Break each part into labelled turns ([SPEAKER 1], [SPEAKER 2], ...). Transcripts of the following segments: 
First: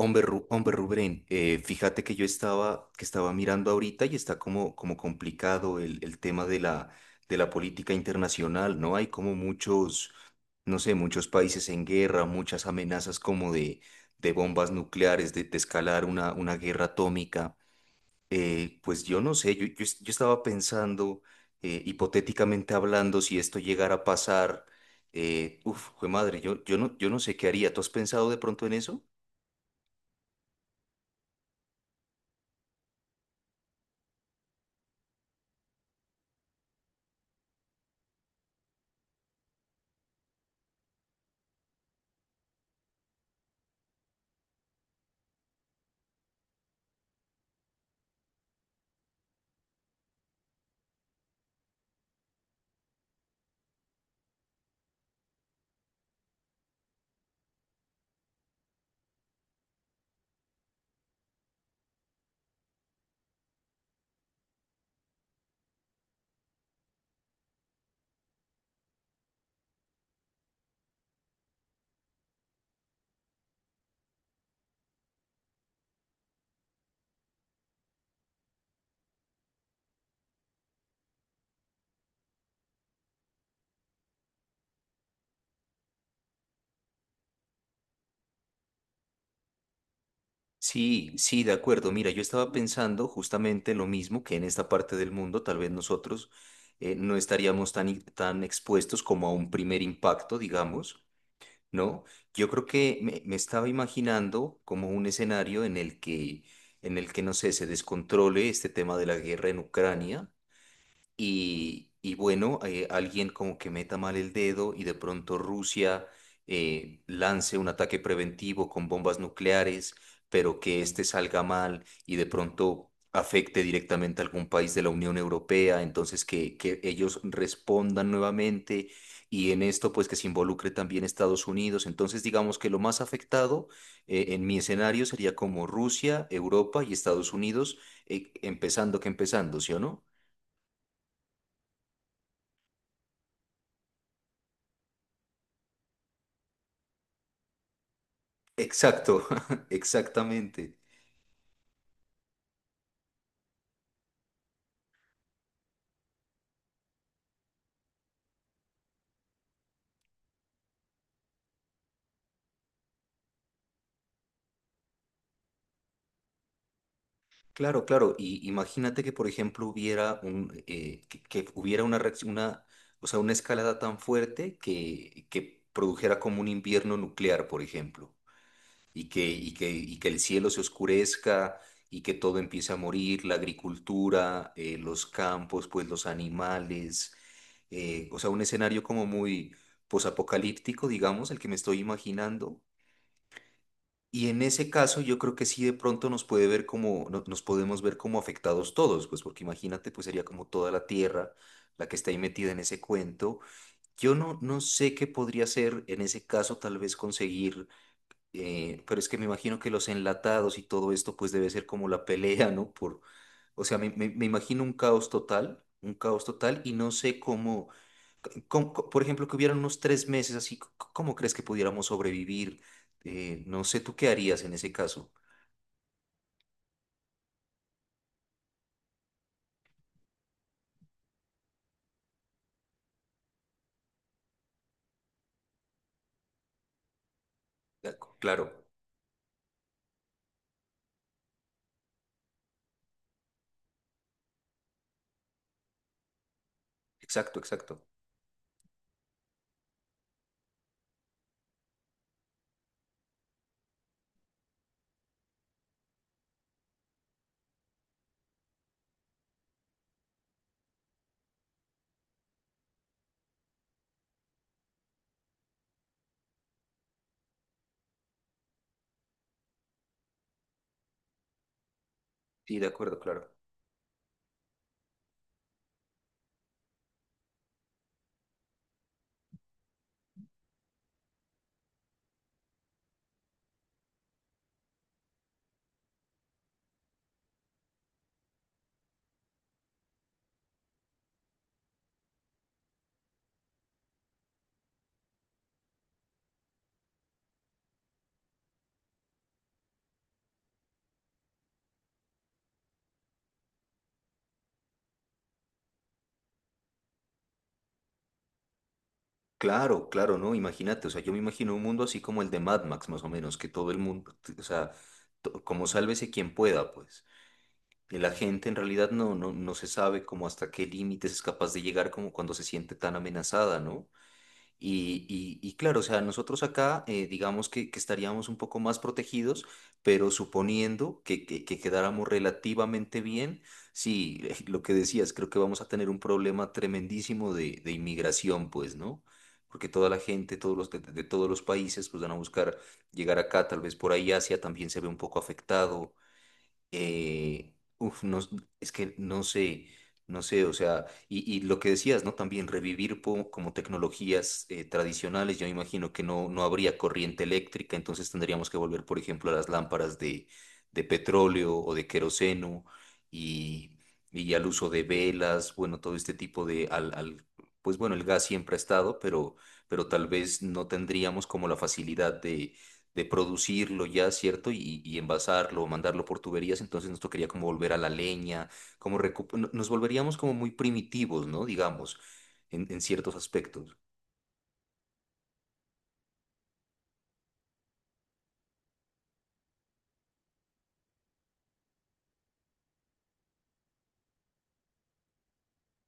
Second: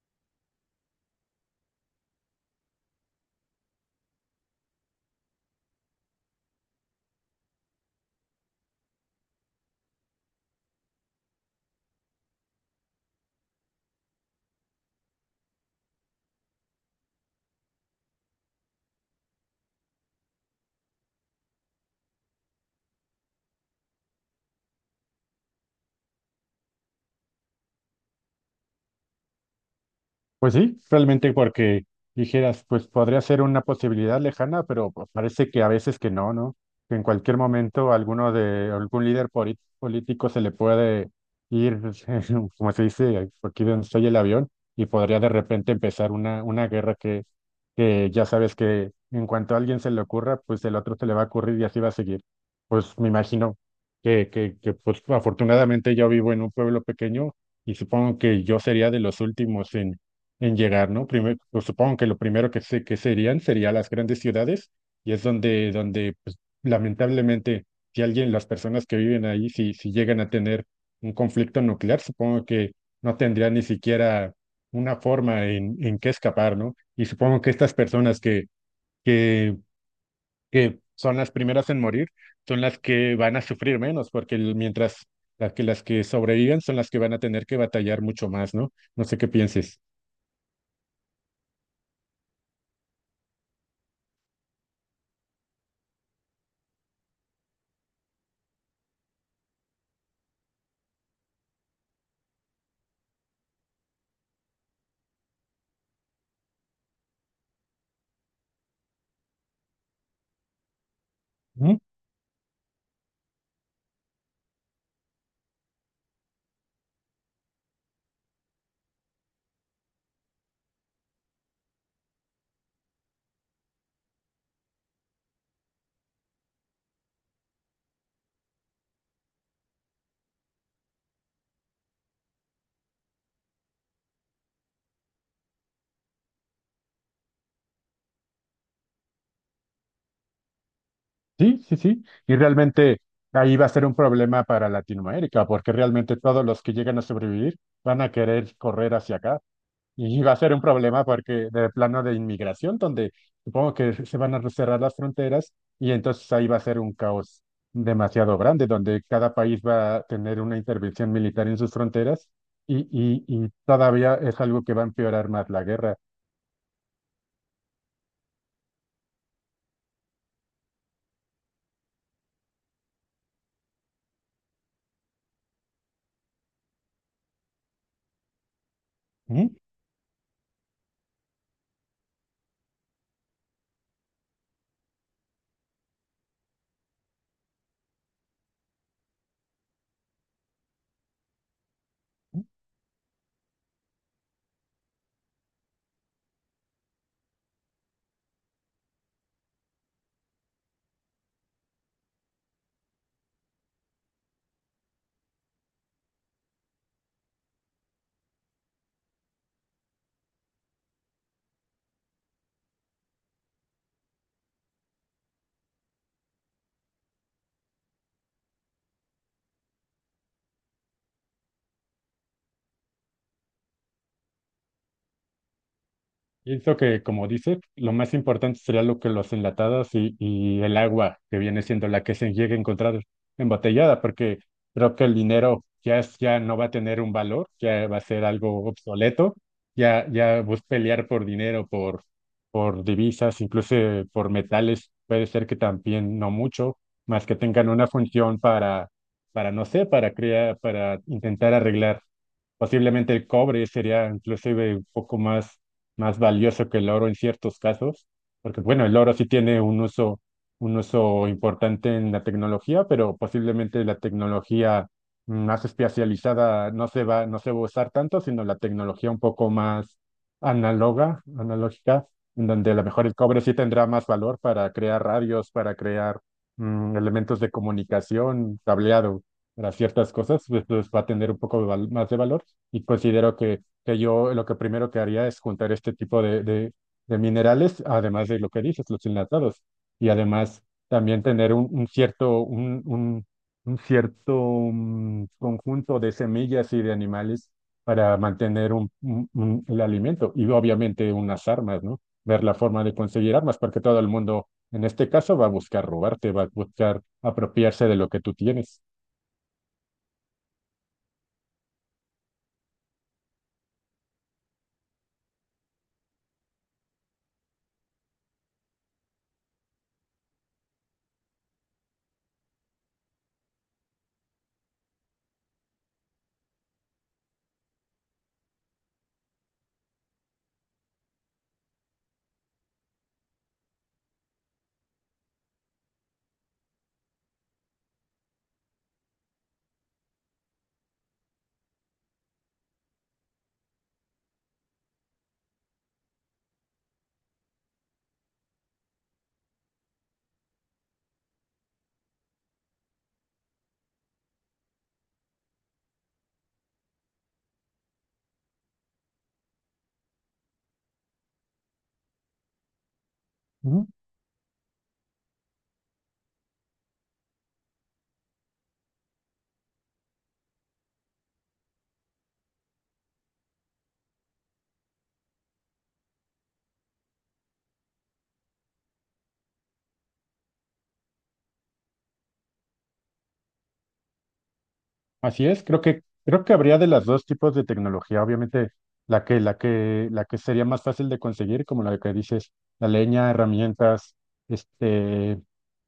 [SPEAKER 1] Hombre, hombre Rubén, fíjate que que estaba mirando ahorita y está como, como complicado el tema de la política internacional, ¿no? Hay como muchos, no sé, muchos países en guerra, muchas amenazas como de bombas nucleares, de escalar una guerra atómica. Pues yo no sé, yo estaba pensando, hipotéticamente hablando, si esto llegara a pasar, jue madre, yo no sé qué haría. ¿Tú has pensado de pronto en eso?
[SPEAKER 2] Pues sí, realmente porque dijeras, pues podría ser una posibilidad lejana, pero pues, parece que a veces que no, ¿no? Que en cualquier momento alguno de algún líder político se le puede ir, como se dice, aquí donde estoy el avión, y podría de repente empezar una guerra que ya sabes que en cuanto a alguien se le ocurra, pues el otro se le va a ocurrir y así va a seguir. Pues me imagino que pues afortunadamente yo vivo en un pueblo pequeño y supongo que yo sería de los últimos en llegar, ¿no? Primero, pues, supongo que lo primero que sé que serían sería las grandes ciudades y es donde, donde pues, lamentablemente, si alguien, las personas que viven ahí, si, llegan a tener un conflicto nuclear, supongo que no tendrían ni siquiera una forma en qué escapar, ¿no? Y supongo que estas personas que, que son las primeras en morir son las que van a sufrir menos, porque mientras las que sobreviven son las que van a tener que batallar mucho más, ¿no? No sé qué pienses.
[SPEAKER 1] Sí, sí, de acuerdo. Mira, yo estaba pensando justamente lo mismo que en esta parte del mundo, tal vez nosotros no estaríamos tan expuestos como a un primer impacto, digamos, ¿no? Yo creo que me estaba imaginando como un escenario en en el que, no sé, se descontrole este tema de la guerra en Ucrania y bueno, alguien como que meta mal el dedo y de pronto Rusia lance un ataque preventivo con bombas nucleares, pero que este salga mal y de pronto afecte directamente a algún país de la Unión Europea, entonces que ellos respondan nuevamente y en esto pues que se involucre también Estados Unidos. Entonces digamos que lo más afectado, en mi escenario sería como Rusia, Europa y Estados Unidos, empezando, ¿sí o no?
[SPEAKER 2] Sí, sí, sí. Y realmente ahí va a ser un problema para Latinoamérica, porque realmente todos los que llegan a sobrevivir van a querer correr hacia
[SPEAKER 1] Exacto,
[SPEAKER 2] acá. Y va a ser un
[SPEAKER 1] exactamente.
[SPEAKER 2] problema porque de plano de inmigración, donde supongo que se van a cerrar las fronteras y entonces ahí va a ser un caos demasiado grande, donde cada país va a tener una intervención militar en sus fronteras y todavía es algo que va a empeorar más la guerra.
[SPEAKER 1] Claro, claro. Y imagínate que, por ejemplo, que hubiera una reacción, o sea, una escalada tan fuerte que produjera como un invierno nuclear, por ejemplo, y que el cielo se oscurezca y que todo empiece a morir, la agricultura, los campos, pues los animales, o sea, un escenario como muy posapocalíptico, digamos, el que me estoy imaginando. Y en ese caso yo creo que sí de pronto nos puede ver como, nos podemos ver como afectados todos, pues porque imagínate, pues sería como toda la tierra la que está ahí metida en ese cuento. Yo no, no sé qué podría ser en ese caso tal vez conseguir, pero es que me imagino que los enlatados y todo esto pues debe ser como la pelea, ¿no? Por, o sea, me imagino un caos total y no sé cómo, por ejemplo, que hubieran unos tres meses así, ¿cómo crees que pudiéramos sobrevivir? No sé, ¿tú qué harías en ese caso?
[SPEAKER 2] Pienso que, como dices, lo más importante sería lo que los enlatados y el agua, que viene siendo la que se llegue a encontrar embotellada, porque creo que el dinero ya, ya no va a tener un valor, ya va a ser
[SPEAKER 1] Claro,
[SPEAKER 2] algo obsoleto, ya, ya vos pelear por dinero, por divisas, incluso por metales, puede ser que también no mucho, más que
[SPEAKER 1] exacto,
[SPEAKER 2] tengan
[SPEAKER 1] exacto.
[SPEAKER 2] una función para no sé, para crear, para intentar arreglar. Posiblemente el cobre sería inclusive un poco más valioso que el oro en ciertos casos, porque bueno, el oro sí tiene un uso importante en la tecnología, pero posiblemente la tecnología más especializada no se va a usar tanto, sino la tecnología un poco más análoga, analógica, en
[SPEAKER 1] Sí, de
[SPEAKER 2] donde a lo
[SPEAKER 1] acuerdo,
[SPEAKER 2] mejor el
[SPEAKER 1] claro.
[SPEAKER 2] cobre sí tendrá más valor para crear radios, para crear elementos de comunicación, cableado para ciertas cosas, pues, pues va a tener un poco de más de valor y considero que yo lo que primero que haría es juntar este tipo de minerales, además de lo que dices, los enlatados, y además también tener un cierto conjunto de semillas y de animales para mantener el alimento y obviamente unas armas, ¿no? Ver la forma de conseguir armas, porque todo el mundo en este caso va a buscar robarte, va a buscar apropiarse de lo que tú tienes.
[SPEAKER 1] Claro, claro, ¿no? Imagínate, o sea, yo me imagino un mundo así como el de Mad Max, más o menos, que todo el mundo, o sea, como sálvese quien pueda, pues. Y la gente en realidad no se sabe como hasta qué límites es capaz de llegar como cuando se siente tan amenazada, ¿no? Y claro, o sea, nosotros acá, digamos que estaríamos un poco más protegidos, pero suponiendo que quedáramos relativamente bien, sí, lo que decías, creo que vamos a tener un problema tremendísimo de inmigración, pues, ¿no? Porque toda la gente, todos los de todos los países, pues van a buscar llegar acá, tal vez por ahí Asia también se ve un poco afectado. Uf, no, s- es que no sé, no sé, o sea, y lo que decías, ¿no? También revivir como tecnologías tradicionales, yo me imagino que no, no habría corriente eléctrica, entonces tendríamos que volver, por ejemplo, a las lámparas de petróleo o de queroseno y, y al uso de velas, bueno, todo este tipo de, pues bueno, el gas siempre ha estado, pero tal vez no tendríamos como la facilidad de producirlo ya, ¿cierto? Y envasarlo, mandarlo por tuberías, entonces nos tocaría como volver a la leña, como recu- no- nos volveríamos como muy primitivos, ¿no? Digamos, en ciertos aspectos.
[SPEAKER 2] Así es, creo que habría de las dos tipos de tecnología, obviamente la que sería más fácil de conseguir, como la que dices, la leña, herramientas, este,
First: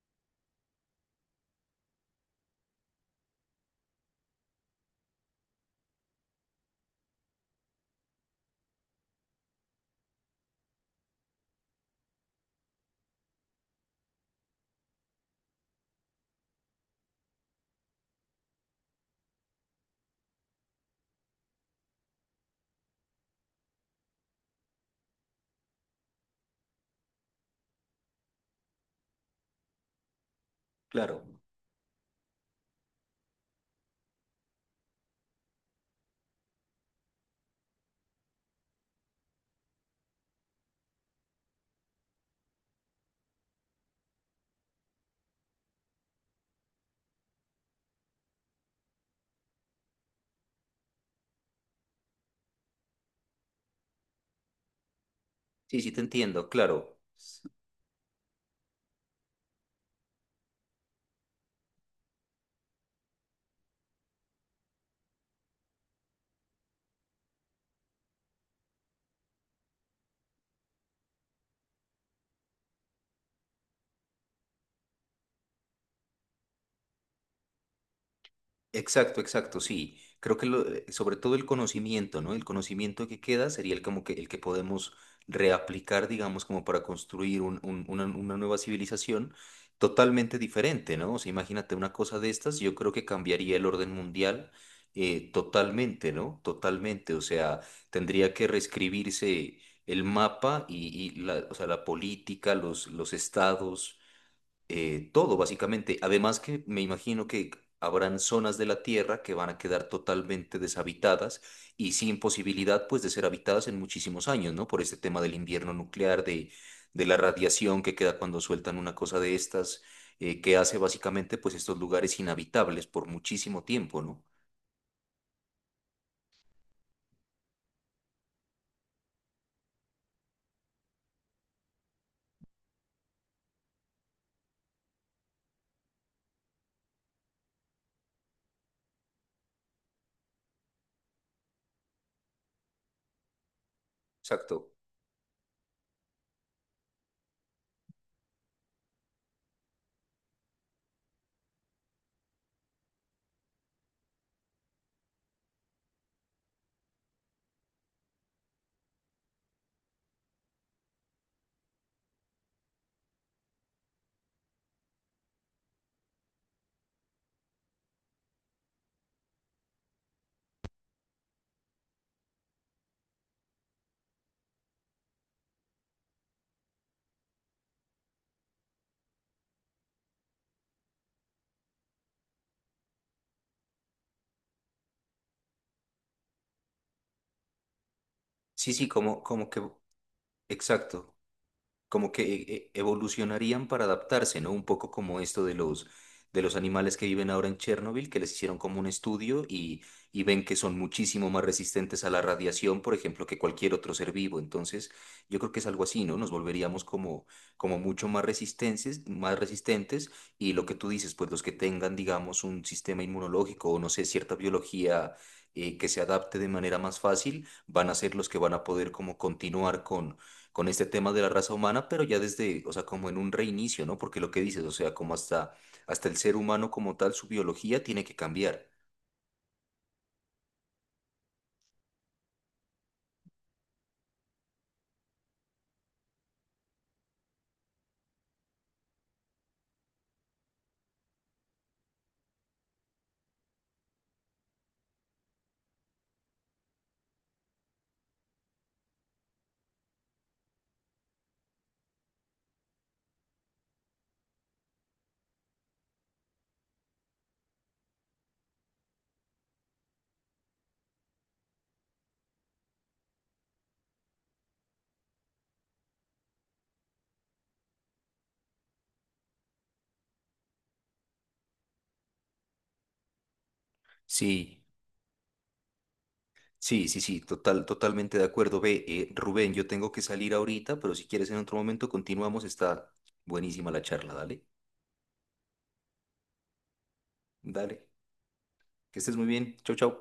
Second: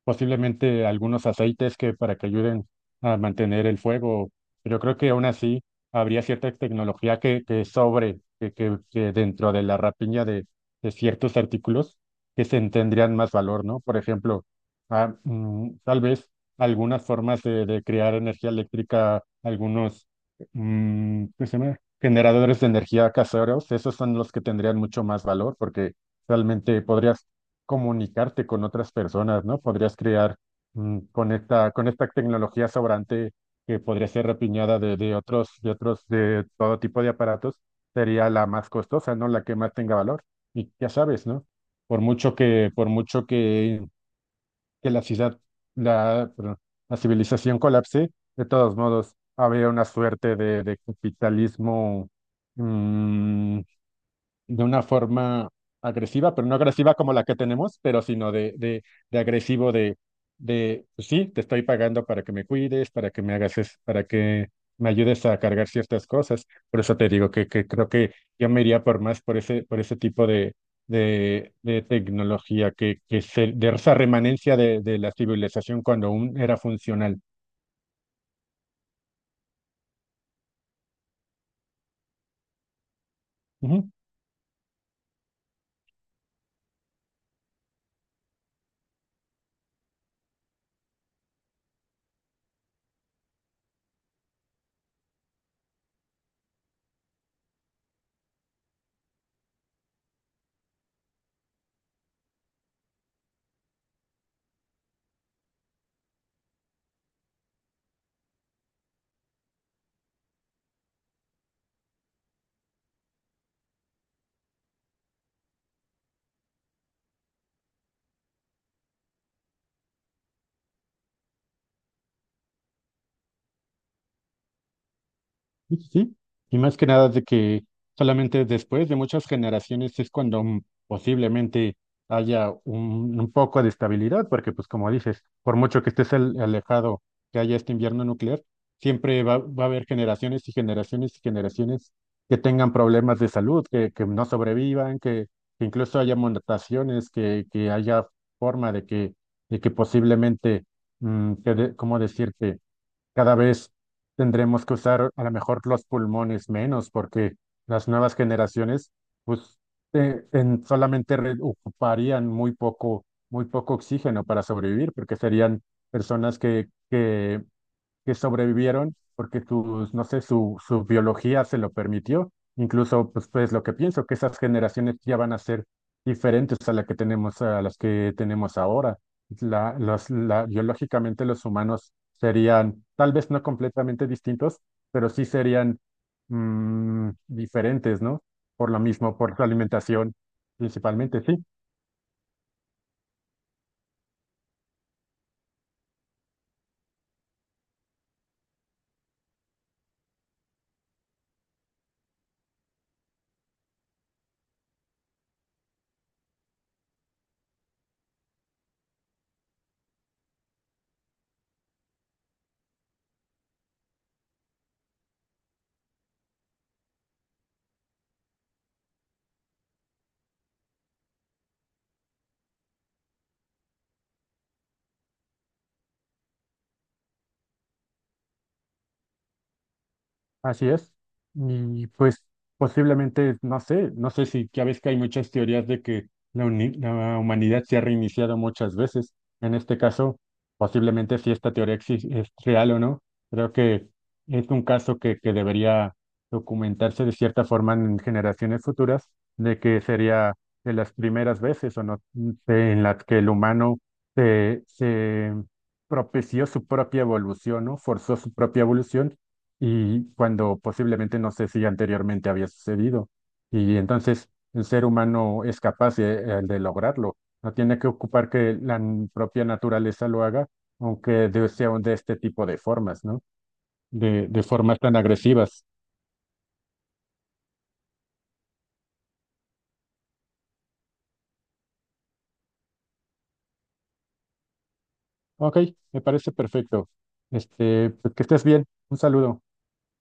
[SPEAKER 2] posiblemente algunos aceites que para que ayuden a mantener el fuego, pero creo que aún así habría cierta tecnología que sobre que dentro de la rapiña de ciertos artículos que se tendrían más valor, ¿no? Por ejemplo, tal vez algunas formas de crear energía eléctrica, algunos ¿cómo se llama? Generadores de energía caseros, esos son los que tendrían mucho más valor porque realmente podrías comunicarte con otras personas, ¿no? Podrías crear
[SPEAKER 1] Claro,
[SPEAKER 2] con esta tecnología sobrante que podría ser repiñada de, de otros, de todo tipo de aparatos, sería la más costosa, ¿no? La que más tenga valor. Y ya sabes, ¿no? Por mucho que la ciudad, la, perdón, la civilización colapse, de todos modos, habría una suerte de capitalismo mm, de una forma
[SPEAKER 1] sí, sí, te
[SPEAKER 2] agresiva, pero
[SPEAKER 1] entiendo,
[SPEAKER 2] no agresiva
[SPEAKER 1] claro.
[SPEAKER 2] como la que tenemos, pero sino de agresivo, de, pues sí, te estoy pagando para que me cuides, para que me hagas, para que me ayudes a cargar ciertas cosas. Por eso te digo que creo que yo me iría por más por ese tipo de tecnología, que se, de esa remanencia de la civilización cuando aún era funcional.
[SPEAKER 1] Exacto, exacto, sí. Creo que sobre todo el conocimiento, ¿no? El conocimiento que queda sería el
[SPEAKER 2] Ujú.
[SPEAKER 1] como que el que podemos reaplicar, digamos, como para construir una nueva civilización totalmente diferente, ¿no? O sea, imagínate una cosa de estas, yo creo que cambiaría el orden mundial totalmente, ¿no? Totalmente. O sea, tendría que reescribirse el mapa y la, o sea, la política, los estados, todo, básicamente. Además que me imagino que habrán zonas de la Tierra que van a quedar totalmente deshabitadas y sin posibilidad, pues, de ser habitadas en muchísimos años, ¿no? Por este tema del invierno nuclear, de la radiación que queda cuando sueltan una cosa de estas, que hace básicamente, pues, estos lugares inhabitables por muchísimo tiempo, ¿no?
[SPEAKER 2] Sí, sí, sí. Y más que nada de que solamente después de muchas generaciones es cuando posiblemente haya un poco de estabilidad, porque pues como dices, por mucho que estés alejado que haya este invierno nuclear, siempre va a haber generaciones y generaciones y generaciones que tengan problemas de salud, que no
[SPEAKER 1] Exacto.
[SPEAKER 2] sobrevivan, que incluso haya mutaciones, que haya forma de que posiblemente, ¿cómo decirte? Cada vez tendremos que usar a lo mejor los pulmones menos porque las nuevas generaciones pues solamente ocuparían muy poco oxígeno para sobrevivir porque serían personas que sobrevivieron porque sus, no sé, su biología se lo permitió. Incluso, pues, lo que pienso, que esas generaciones ya van a ser diferentes a la que tenemos, a las que tenemos ahora. Biológicamente los humanos serían tal vez no completamente distintos, pero sí serían diferentes, ¿no? Por
[SPEAKER 1] Sí,
[SPEAKER 2] lo
[SPEAKER 1] sí,
[SPEAKER 2] mismo,
[SPEAKER 1] como,
[SPEAKER 2] por su
[SPEAKER 1] como que,
[SPEAKER 2] alimentación
[SPEAKER 1] exacto.
[SPEAKER 2] principalmente, sí.
[SPEAKER 1] Como que evolucionarían para adaptarse, ¿no? Un poco como esto de los animales que viven ahora en Chernóbil, que les hicieron como un estudio y ven que son muchísimo más resistentes a la radiación, por ejemplo, que cualquier otro ser vivo. Entonces, yo creo que es algo así, ¿no? Nos volveríamos como, como mucho más resistentes y lo que tú dices, pues los que tengan, digamos, un sistema inmunológico o no sé, cierta biología, que se adapte de manera más fácil, van a ser los que van a poder como continuar con este tema de la raza humana, pero ya desde, o sea, como en un reinicio, ¿no? Porque lo que dices, o sea, como hasta, hasta el ser humano como tal, su biología tiene que cambiar.
[SPEAKER 2] Así es. Y pues posiblemente, no sé, no sé si ya ves que hay muchas teorías de que la, la humanidad se ha reiniciado muchas veces. En este caso, posiblemente si esta es real o no, creo que es un caso que debería documentarse de cierta forma en generaciones futuras, de que sería de las primeras veces o no sé, en las que el humano se propició su propia evolución, ¿no? Forzó su propia evolución y cuando posiblemente no sé si anteriormente había sucedido. Y entonces el ser humano es capaz de lograrlo. No tiene que ocupar que la propia naturaleza lo haga, aunque sea de este tipo de formas, ¿no? De
[SPEAKER 1] Sí,
[SPEAKER 2] formas tan agresivas.
[SPEAKER 1] sí, sí, sí, total, totalmente de acuerdo. Ve, Rubén, yo tengo que salir ahorita, pero si quieres en otro momento continuamos, está buenísima la charla, dale,
[SPEAKER 2] Ok, me parece perfecto.
[SPEAKER 1] dale,
[SPEAKER 2] Este, pues que estés bien.
[SPEAKER 1] que
[SPEAKER 2] Un
[SPEAKER 1] estés muy
[SPEAKER 2] saludo.
[SPEAKER 1] bien, chau, chau.